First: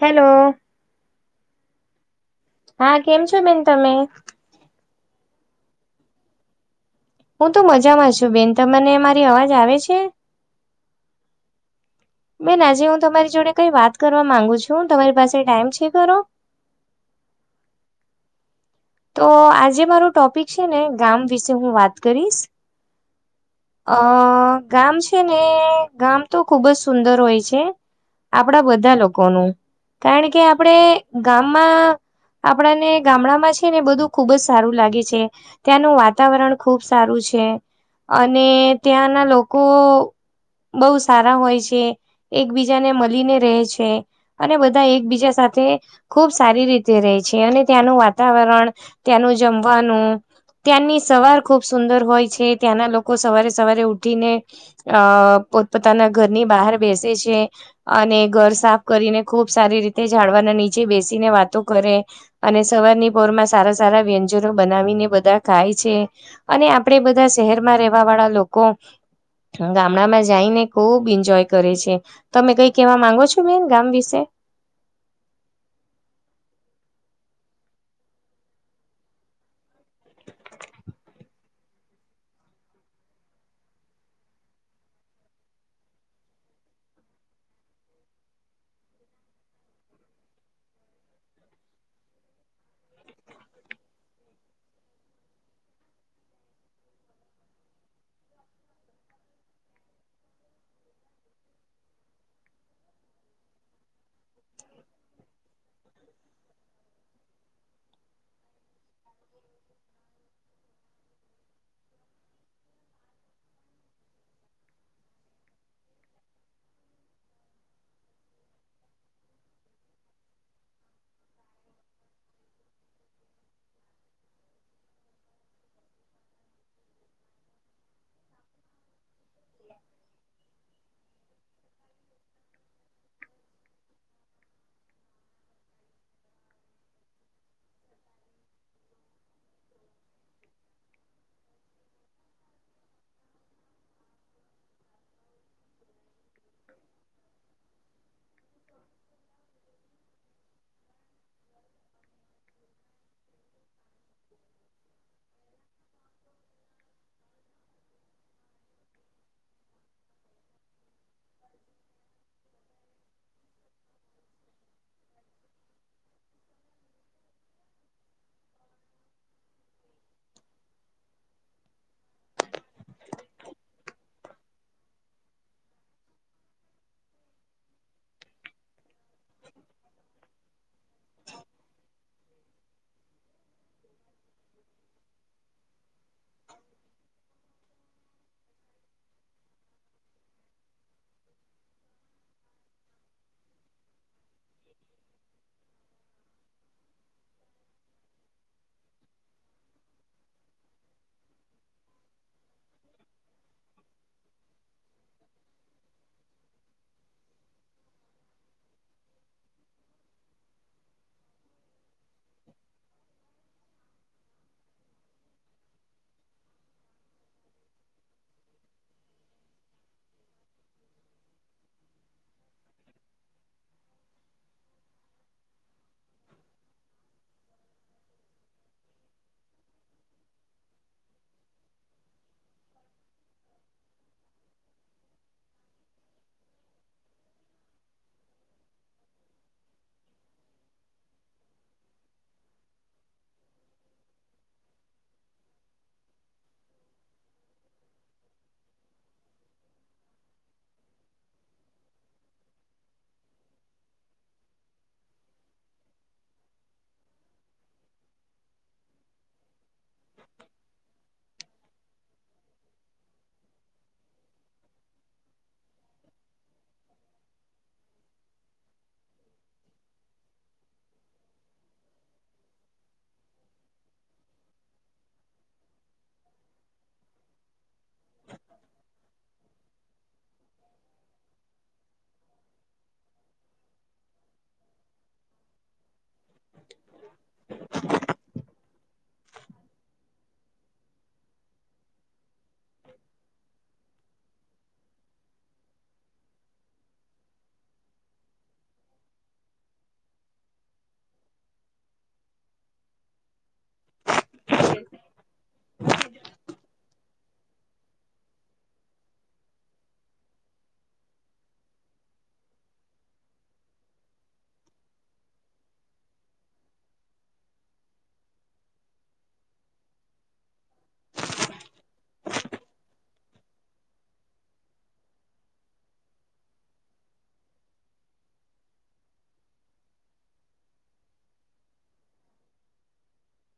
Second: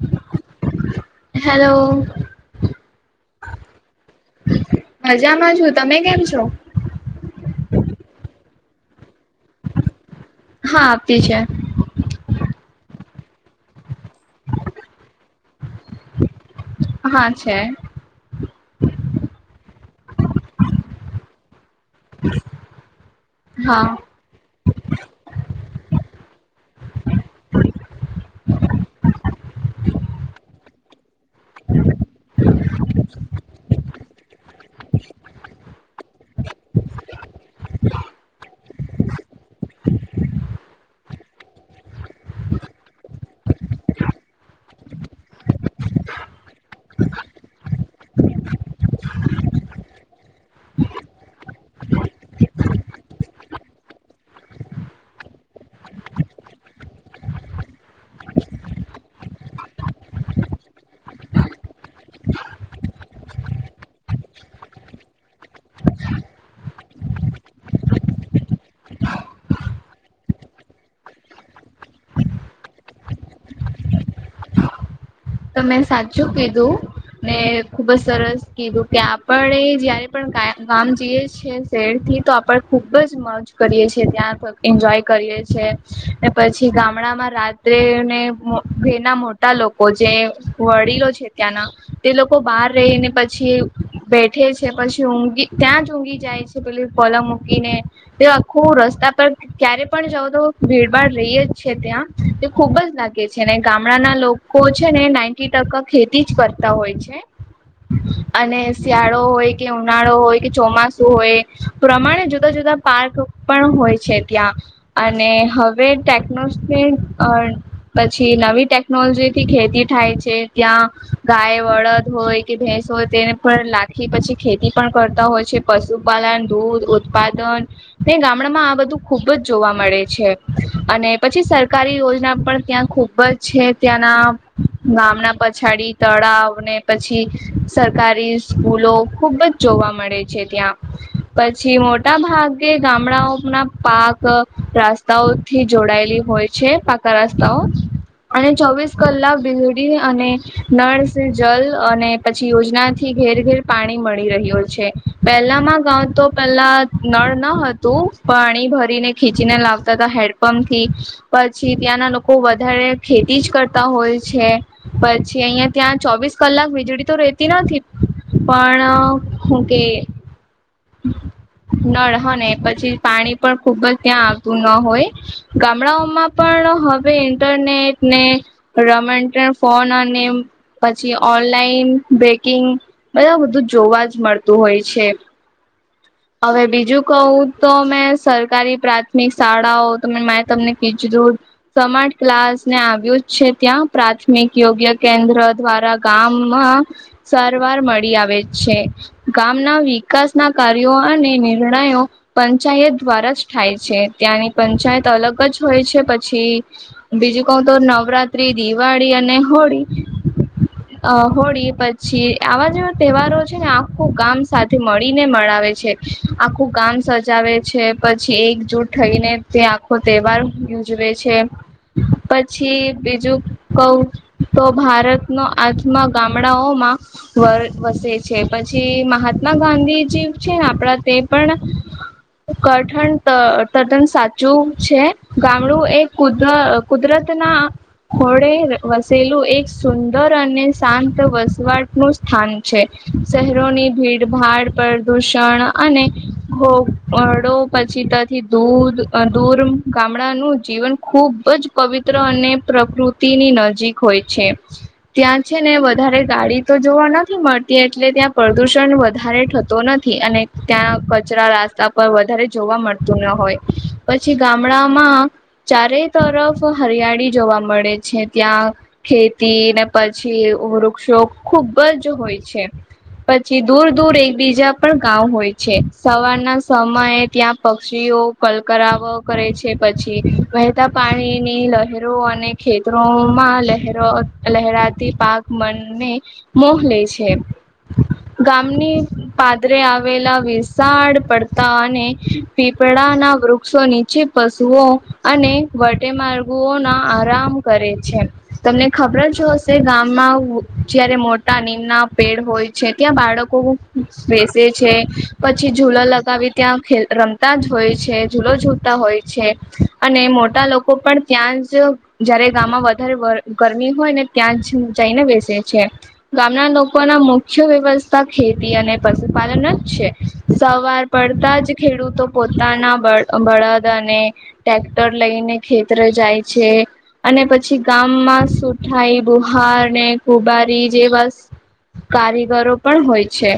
Hello. Hello. હા કેમ છો બેન તમે? મજામાં છુ, તમે કેમ છો? હું તો મજામાં છું બેન, તંમને મારી અવાજ આવે છે? હા આવતી છે. બેન આજે હું તમારી જોડે કઈ વાત કરવા માંગુ છું તમારી પાસે ટાઈમ છે ખરો? હા છે. તો આજે મારું ટોપીક છે ને ગામ વિશે હું વાત કરીશ હા અ ગામ છે ને ગામ તો ખુબ જ સુંદર હોય છે આપળા બધા લોકોનું, કારણ કે આપળે ગામમાં આપળાને ગામળામાં છે ને બધું ખુબ જ સારું લાગે છે ત્યાં નું વાતાવરણ ખુબ સારું છે ને ત્યાંના લોકો બોઉ સારા હોય છે એકબીજા ને મલીને રેય છે અને બધા એકબીજા સાથે ખૂબ સારી રીતે રેય છે અને ત્યાંનું વાતાવરણ, ત્યાંનું જમવાનું ત્યાંની સવાર ખુબ સુંદર હોય છે ત્યાંના લોકો સંવારે સવારે ઉઠીને અ પોતપોતાના ઘરની બહાર બેસે છે. અને ઘર સાફ કરીને ખુબ સારી રીતે ઝાડવાના નીચે બેસીને વાતો કરે. અને સવારની પોરમાં સારા સારા વ્યંજનો બનાવીને બધા ખાય છે. અને આપડે બધા શહેર માં રહેેવા વાળા લોકો ગામડામાં જઈ ને ખુબ એન્જોય કરે છે. તમે કઈ કેવા માંગો છો બેન ગામ વિશે? તમે સાચું કીધું. ને ખુબ જ સરસ કીધું કે આપણે જયારે પણ કા-ગામ જઈએ છે. શહેર થી તો આપડે ખુબ જ મોજ કરીએ છીએ ત્યાં પણ એન્જોય કરીએ છે. ને પછી ગામડા માં રાત્રે ને મો ઘે ના મોટા લોકો જે વડીલો છે ત્યાંના તે લોકો બહાર રહીને પછી બેઠે છે પછી ઊંઘી ત્યાં જ ઊંધી જાય છે. પેલું પલંગ મૂકીને તો આખું રસ્તા પર, ક્યારે પણ જાઓ તો ભીડભાડ રહી જ છે ત્યાં તે ખુબ જ લાગે છે ને ગામડાના લોકો કો છે ને નાઈન્ટી ટકા ખેતી જ કરતા હોય છે. અને શિયાળો હોય કે, ઉનાળો હોય કે, ચોમાસું હોય. પ્રમાણે જુદા જુદા પાર્ક પણ હોય છે ત્યાં અને હવે ટેકનોશ ને અ-અ, પછી નવી ટેકનોલોજી થી ખેતી થાય છે. કે ત્યાં ગાય બળદ હોય કે ભેંસ હોય તેને પણ લાખી પછી ખેતી પણ કરતા હોય છે. પશુપાલન, દૂધ, ઉત્પાદન તે ગામડામાં આ બધું ખુબ જ જોવા મળે છે અને પછી સરકારી યોજના પણ ત્યાં ખૂબ બજ છે ત્યાંના ગામના પછાડી તળાવ ને પછી સરકારી સ્કૂલો ખુબ જ જોવા મળે છે ત્યાં. પછી મોટા ભાગે ગામડાઓ ના પાક રસ્તાઓ થી જોડાયેલી હોય છે પાકા રસ્તાઓ અને ચોવીસ કલાક બિજ ળી અને નળ જલ અને પછી યોજના થી ઘેર ઘેર પાણી મળી રહ્યો છે. પહેલા માં ગઉ તો પેલા નળ ન હતું પાણી ભરીને ખીચીને લાવતા હતા હેડ પંપ થી પછી ત્યાંના લોકો વધારે ખેતી જ કરતા હોય છે. પછી અહિયાં ત્યાં ચોવીસ કલાક તો રેહતી નથી. પણ હું કે [inaudible] નળ હ ને પછી પાણી પણ ખુબ જ ત્યાં આવતું ન હોય ગામડાઓમાં પણ હવે ઇન્ટરનેટ ને [unintelligible] ફોન અને, પછી ઓનલાઈન, બેકિંગ બધા બધું જોવા જ મળતું હોય છે. હવે બીજું કહું તો મેં સરકારી પ્રાથમિક શાળાઓ મે તમને કીચલું. સમાર્ટ ક્લાસને આવ્યું જ છે. ત્યાં પ્રાથમિક યોગ્ય કેન્દ્ર દ્વારા, ગામમાં સારવાર મળી આવે છે. ગામના વિકાસ ના કાર [unintelligible] હ નઈ નહી જણાયો. પંચાયત દ્વારા જ થાય છે. ત્યાંની પંચાયત અલગ જ હોય છે. પછી, બીજું કઉ તો નવરાત્રી, દિવાળી અને હોળી. અ હોળી પછી આવા જેવા તહેવારો છે. ને આખું ગામ સાથે મળી ને મળાવે છે. આખું ગામ સજાવે છે. પછી એકજુટ થઈને તે આ [unintelligible] તહેવાર [inaudible] ઉજવે છે. પછી બીજું કઉ તો ભારતનો [unintelligible] આજના [inaudible] ગામડાઓમાં. [unintelligible] વર વસે છે, પછી મહાત્મા ગાંધીજી છે. ને આપડા તે પણ. કઠણ ત તદ્દન સાચું છે. ગામડું એ [inaudible] કુદર. કુદરતના. [unintelligible] [inaudible] હોડે વસેલું એક સુંદર અને શાંત વસવાટ [inaudible] નું. સ્થાન છે. શહેરોની ભીડભાડ પર. દૂષણ અને [inaudible] ખોપડો પછી [inaudible] તથી દૂધ દૂર. ગામડાનું જીવન ખુબ જ પવિત્ર અને પ્રકૃતિની નજીક હોય છે. ત્યાં છે ને વધારે ગાડી તો જોવા નથી મળતી, એટલે ત્યાં પ્રદૂષણ વધારે થતો નથી. થી અને ત્યાં કચરા રાસ્તા પર વધારે જોવા મળતું ન હોય પછી ગામડામાં! ચારે તરફ હરિયાળી જોવા મળે છે ત્યાં. ખેતી ને પછી વૃક્ષો ખુબ જ હોય છે. પછી દૂર દૂર એકબી [unintelligible] જા. પણ [inaudible] ગામં હોય છે. સવારના સમયે ત્યાં પક્ષીઓ [inaudible] કલકરાવ. કરે છે. પછી વહેતા પાણીની [inaudible] લહેરો અને [inaudible] ખેતરોમાં લહેરો. લહેરાતી પાક મનને મોહ લે છે. ગામની. પાદરે આવેલા વિસાળ [inaudible] પડતા અને પીપળાના વૃક્ષો [inaudible] નીચે. પશુઓ અને વટેમાર્ગોઓના આરામ કરે છે. તમને ખબર જ હશે, ગામમાં [inaudible] જયારે મોટા નીમના પેડ હોય. છે. ત્યાં બાળકો. બેસે છે, પછી ઝૂલા લગાવી ત્યાં [inaudible] રમતા જ હોય છે. જૂ જૂલો. [unintelligible] તા હોય છે, અને મોટા લોકો પણ ત્યાં જ. જયારે ગામમાં વધારે [unintelligible] ગરમી હોય. ને ત્યાં જ જઈને બેસે છે. ગામના લોકોના મુખ્ય વ્યવસ્થા [inaudible] ખેત. ખેતી અને પશુપાલન જ છે. સવાર પડતા જ ખેડૂતો પોતાના બળ. બળદ અને ટેક્ટર લઈને ખેતરે જાય છે. અને પછી ગામમાં [unintelligible] સુથાર બુહારને [unintelligible] ખુબારી જેવા. કારીગરો પણ હોય છે.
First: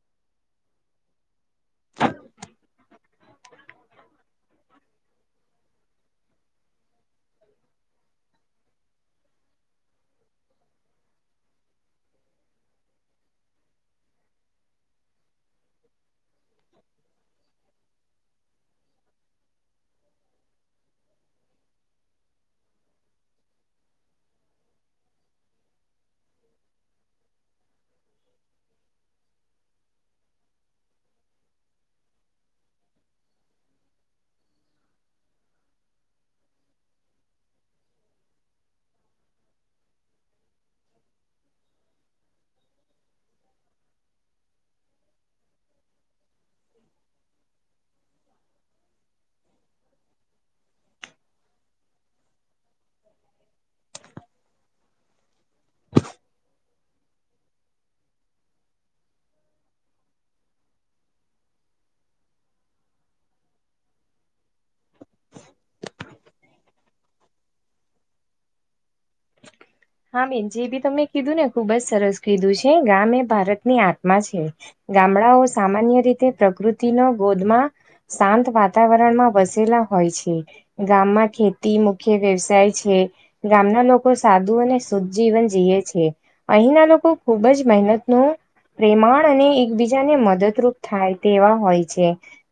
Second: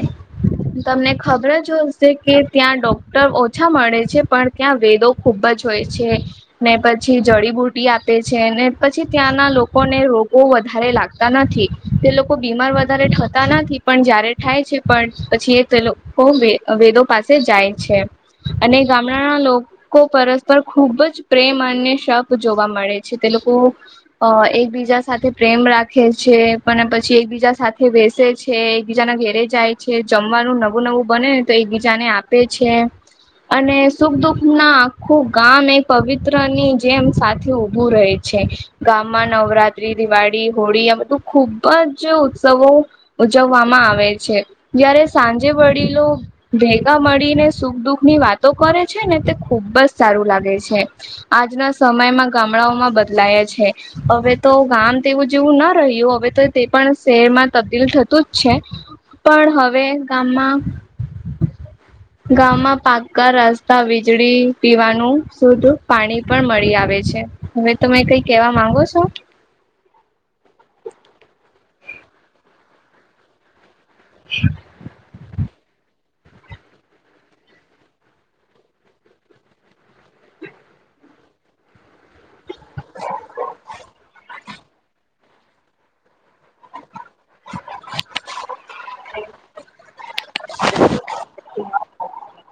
તમને ખ. જો [unintelligible] કે ત્યાં ડોક્ટર ઓછા મળે છે. પણ ત્યાં વેદો ખુબ જ હોય છે. ને પછી જડીબુટી આપે છે. ને પછી ત્યાંના લોકોને રોગો વધારે લાગતા નથી. તે લોકો બીમાર વધારે થતા નથી. પણ જયારે. થાય છે, પણ પછી એ તેલોકો વેદો પાસે જાય છે. અને ગામડાના લો. લોકો પરસ્પર ખુબ જ પ્રેમ અને શપ જોવા મળે છે. તે લોકો. અ એકબીજા સાથે પ્રેમ રાખે છે. પણ પછી એકબીજા સાથે બેસે છે. એકબીજાને. ઘરે જાય છે. જમવાનું નવું નવું બને તે એકબીજાને આપે છે. અને સુખ દુઃખના આખું ગામએ પવિત્રની જેમ સાથે ઉભું રહે છે. ગામમાં નવરાત્રી, દિવાળી, હોળી આ બધું ખુબ જ ઉત્સવો. ઉજવવામાં આવે છે. જયારે સાંજે વડીલો. ભેગા મળીને સુખ દુઃખની વાતો કરે છે ને તે ખુબ જ સારું લાગે છે. આજના સમયમાં ગામડાઓમાં બદલાયા છે. હવે તો ગામ તેવું જેવું ના રહ્યું હવે તો તે પણ શહેરમાં તબદીલ થતું જ છે. પણ હવે ગામમાં- [unintelligible] ગામમાં પાકકા રસ્તા વીજળી પીવાનું શુદ્ધ પાણી પણ મળી આવે છે. હવે તમે કઈ કેવા માંગો છો? હા બેન જે બી તમે કીધું ને ખુબ જ સરસ કીધું છે ગામે એ ભારતની આ- [unintelligible] છે ગામડાઓ સામાન્ય રીતે પ્રકૃતિ નો ગોદમાં- શાંત વાતાવરણમાં વસેલા હોય છે. ગામમાં ખેતી મુખ્ય વ્યવસાય છે ગામના લોકો સાદુઓ ને- શુદ્ધ જીવન જીએ છે અહીંના લોકો ખુબ જ મહેનતુ પ્રેમાણ અને એકબીજાને મદદરૂપ થાય તેવા હોય છે.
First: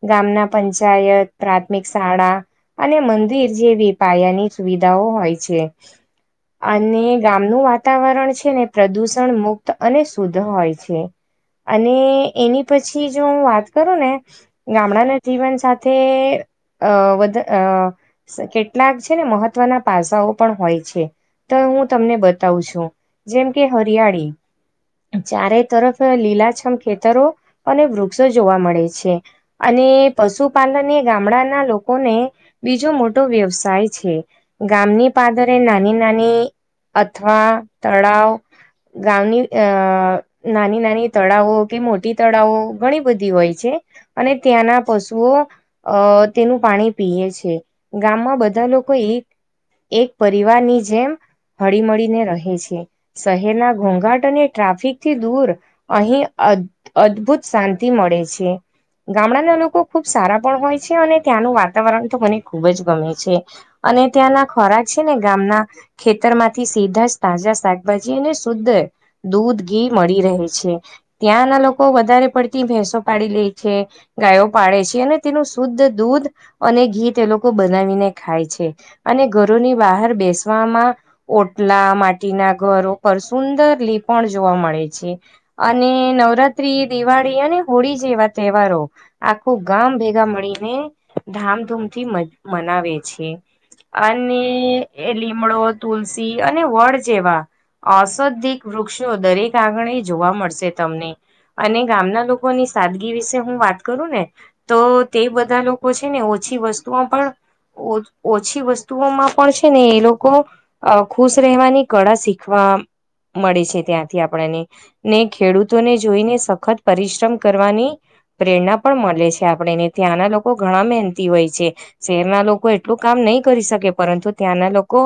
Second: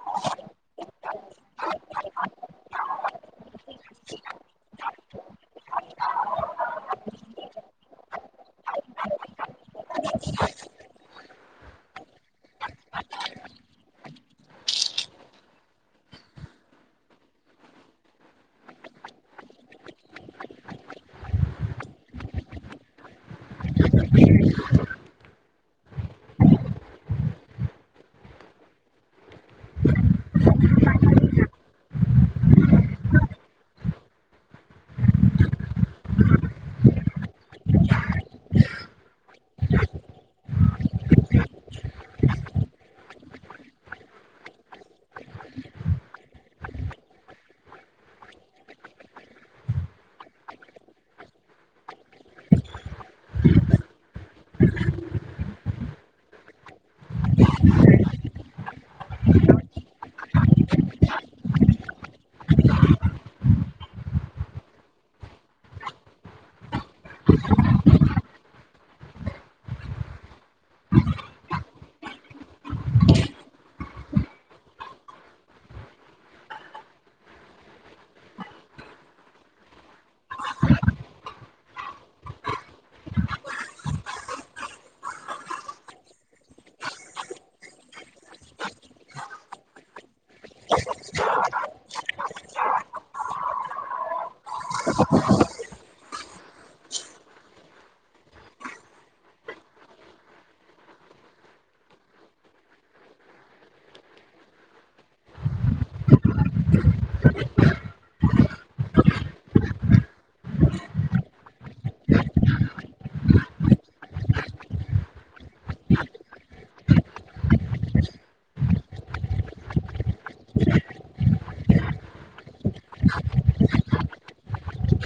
ગામના પંચાયત, પ્રાથમિક શાળા અને મંદિર જેવી પાયાની સુવિધાઓ હોય છે. અને- ગામનું વાતાવરણ છે ને પ્રદૂષણ મુક્ત અને શુદ્ધ હોય છે. અને એની પછી જો હું વાત કરું ને- ગામડાના જીવન સાથે અ વધ અ કેટલાક છે ને મહત્વના પાસાઓ પણ હોય છે તો હું તમને બતાવું છું જેમ કે હરિયાળી જ્યારે તરત લીલાછમ ખેતરો અને વૃક્ષો જોવા મળે છે. અને પશુપાલન એ ગામડા ના લોકોને- બીજો મોટો વ્યવસાય છે ગામની પાદરે નાની નાની- અથવા તળાવ ગામની અ નાની નાની તળાવો કે મોટી તળાવો ઘણી બધી હોય છે. અને ત્યાંના પશુઓ અ તેનું પાણી પીએ છે, ગામમાં બધા લોકો એક એક પરિવાર ની જેમ હળી મળીને રહે છે. શહેરના ઘોંઘાટ અને ટ્રાફિકથી દૂર અહીં અદ્ અદ્ભુત શાંતિ મળે છે. ગામડાના લોકો ખુબ સારા પણ હોય છે અને ત્યાંનું વાતાવરણ તો મને ખુબ જ ગમે છે. અને ત્યાંના ખોરાક છે ને ગામના ખેતરમાંથી સીધા જ તાજા શાકભાજી અને શુદ્ધ દૂધ ઘી મળી રહે છે ત્યાંના લોકો વધારે પડતી ભેંસો પાડી લે છે. ગાયો પાડે છે અને તેનું શુદ્ધ દૂધ અને ઘી તે લોકો બનાવીને ખાય છે. અને ઘરોની બહાર બેસવામાં ઓટલા માટીના ઘર ઉપર સુંદર લીપણ જોવા મળે છે. અને નવરાત્રી, દિવાળી અને હોળી જેવા તહેવારો આખું ગામ ભેગા મળીને ધામધૂમ થી મન્ મનાવે છે. અને એ લીમડો, તુલસી અને વડ જેવા અસધિક વૃક્ષો દરેક આંગણે જોવા મળશે તમને. અને ગામના લોકોની સાદગી વિશે હું વાત કરું ને- તો તે બધા લોકો છે ને ઓછી વસ્તુમાં પણ ઓછી વસ્તુઓમાં પણ છે ને એ લોકો અ ખુશ રહેવાની કળા શીખવા મળે છે ત્યાંથી આપણા ને. ને ખેડૂતોને જોઈને સખત પરિશ્રમ કરવાની પ્રેરણા પણ મળે છે આપણેને ત્યાંના લોકો ઘણા મહેનતી હોય છે. શહેરના લોકો એટલું કામ નહી કરી શકે પરંતુ ત્યાંના લોકો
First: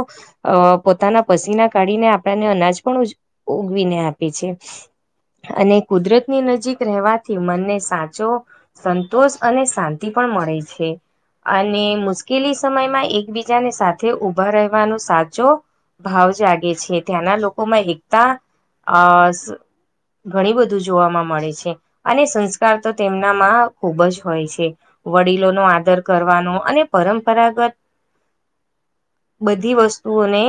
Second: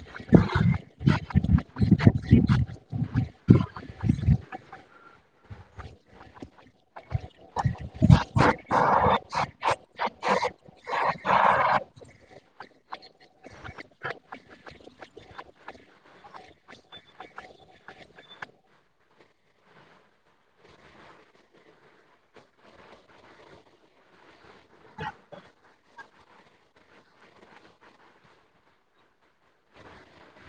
અ પોતાના પસીના કાઢીને આપણને અનાજ પણ ઉ ઉગવીને આપે છે. અને કુદરતની નજીક રહેવાથી મનને સાચો સંતોષ અને શાંતિ પણ મળે છે. અને મુશ્કેલી સમય માં એકબીજાને સાથે ઉભા રહેવાનું સાથ જોભાવ જાગે છે. ત્યાંના લોકોમાં એકતા અ ઘણી બધું જોવાવામાં મળે છે. અને સંસ્કાર તો તેમનામાં ખુબ જ હોય છે. વડીલો નો આદર કરવાનો અને પરંપરાગત બધી વસ્તુ તુઓને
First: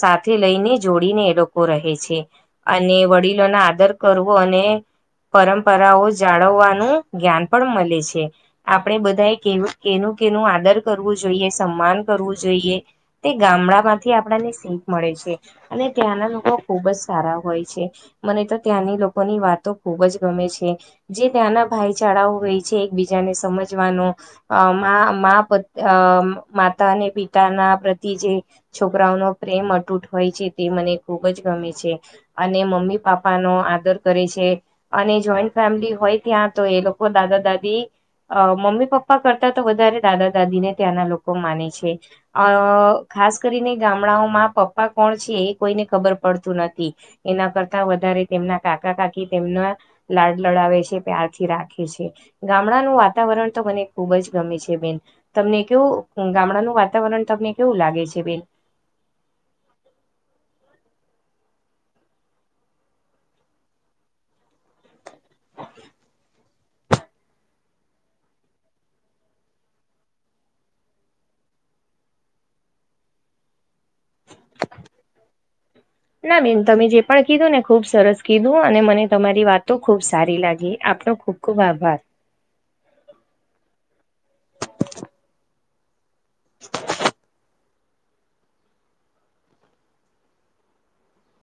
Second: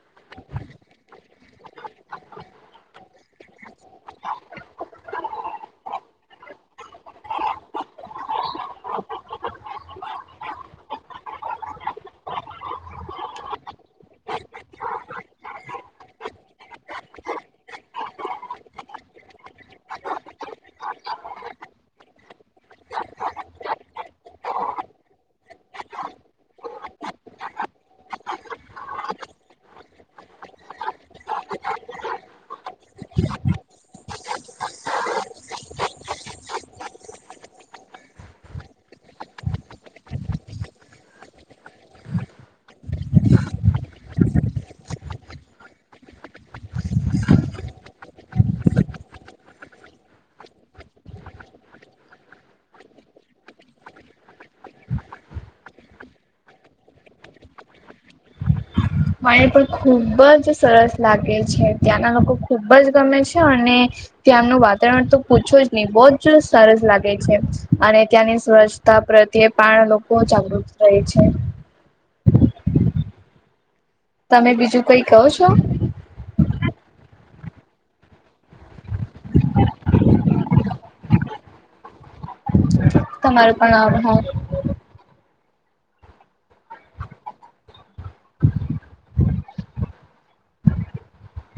સાથે લઈને જોડીને એ લોકો રહે છે. અને વડીલોના આદર કરવો અને પરંપરાઓ જાળવવાનું જ્ઞાન પણ મળે છે. આપણે બધાએ કેનું કેનું આદર કરવું જોઈએ. સન્માન કરવું જોઈએ. તે ગામડા માંથી આપણાને શીખ મળે છે. અને ત્યાંના લોકો ખુબ જ સારા હોય છે. મને તો ત્યાંની લોકોની વાતો ખુબ જ ગમે છે. જે ત્યાંના ભાઈચારાઓ છે એકબીજાને સમજવાનો અ માં પતેમાતા પિતાનાપ એજે છોકરાઓનો પ્રેમ અતૂટ હોય છે. તે મને ખૂબ જ ગમે છે. અને મમ્મી પાપા નો આદર કરે છે. અને જોઈન્ટ ફેમિલી હોય ત્યાં તો એ લોકો દાદા દાદી અ મમ્મી પપ્પા કરતા તો વધારે દાદા દાદી ને ત્યાંના લોકો માને છે. અ ખાસકરીને ગામડાઓમાં પપ્પા કોણ છે. એ કોઈને ખબર પડતું નથી. એના કરતા વધારે તેમના કાકા કાકી તેમના લાડ લડાવે છે. પ્યારથી રાખે છે. ગામડાનું વાતાવરણ તો મને ખુબ જ ગમે છે. બેન તમને કેવું ગામડાનું વાતાવરણ તમને કેવું લાગે છે. બેન મને પણ ખૂબ જ સરસ લાગે છે. ત્યાં નાલોકો ખૂબ જ ગમે છે. અને ત્યાં એનું વાતાવરણ તો પૂછો જ નહી બહુ જ સરસ લાગે છે. અને ત્યાંની સ્વચ્છ છતાપ્રત્યે પણ લોકો જાગૃત થાય છે. તમે બીજું ક‌ઈ કહોછો? હ ના બેન તમે જે પણ કીધું ને ખૂબ સરસ કીધું અને મને તમારી વાતો ખૂબ સારી લાગી આપણ ખૂબ આભાર. [inaudible] તમારોપણ આભાર. [inaudible]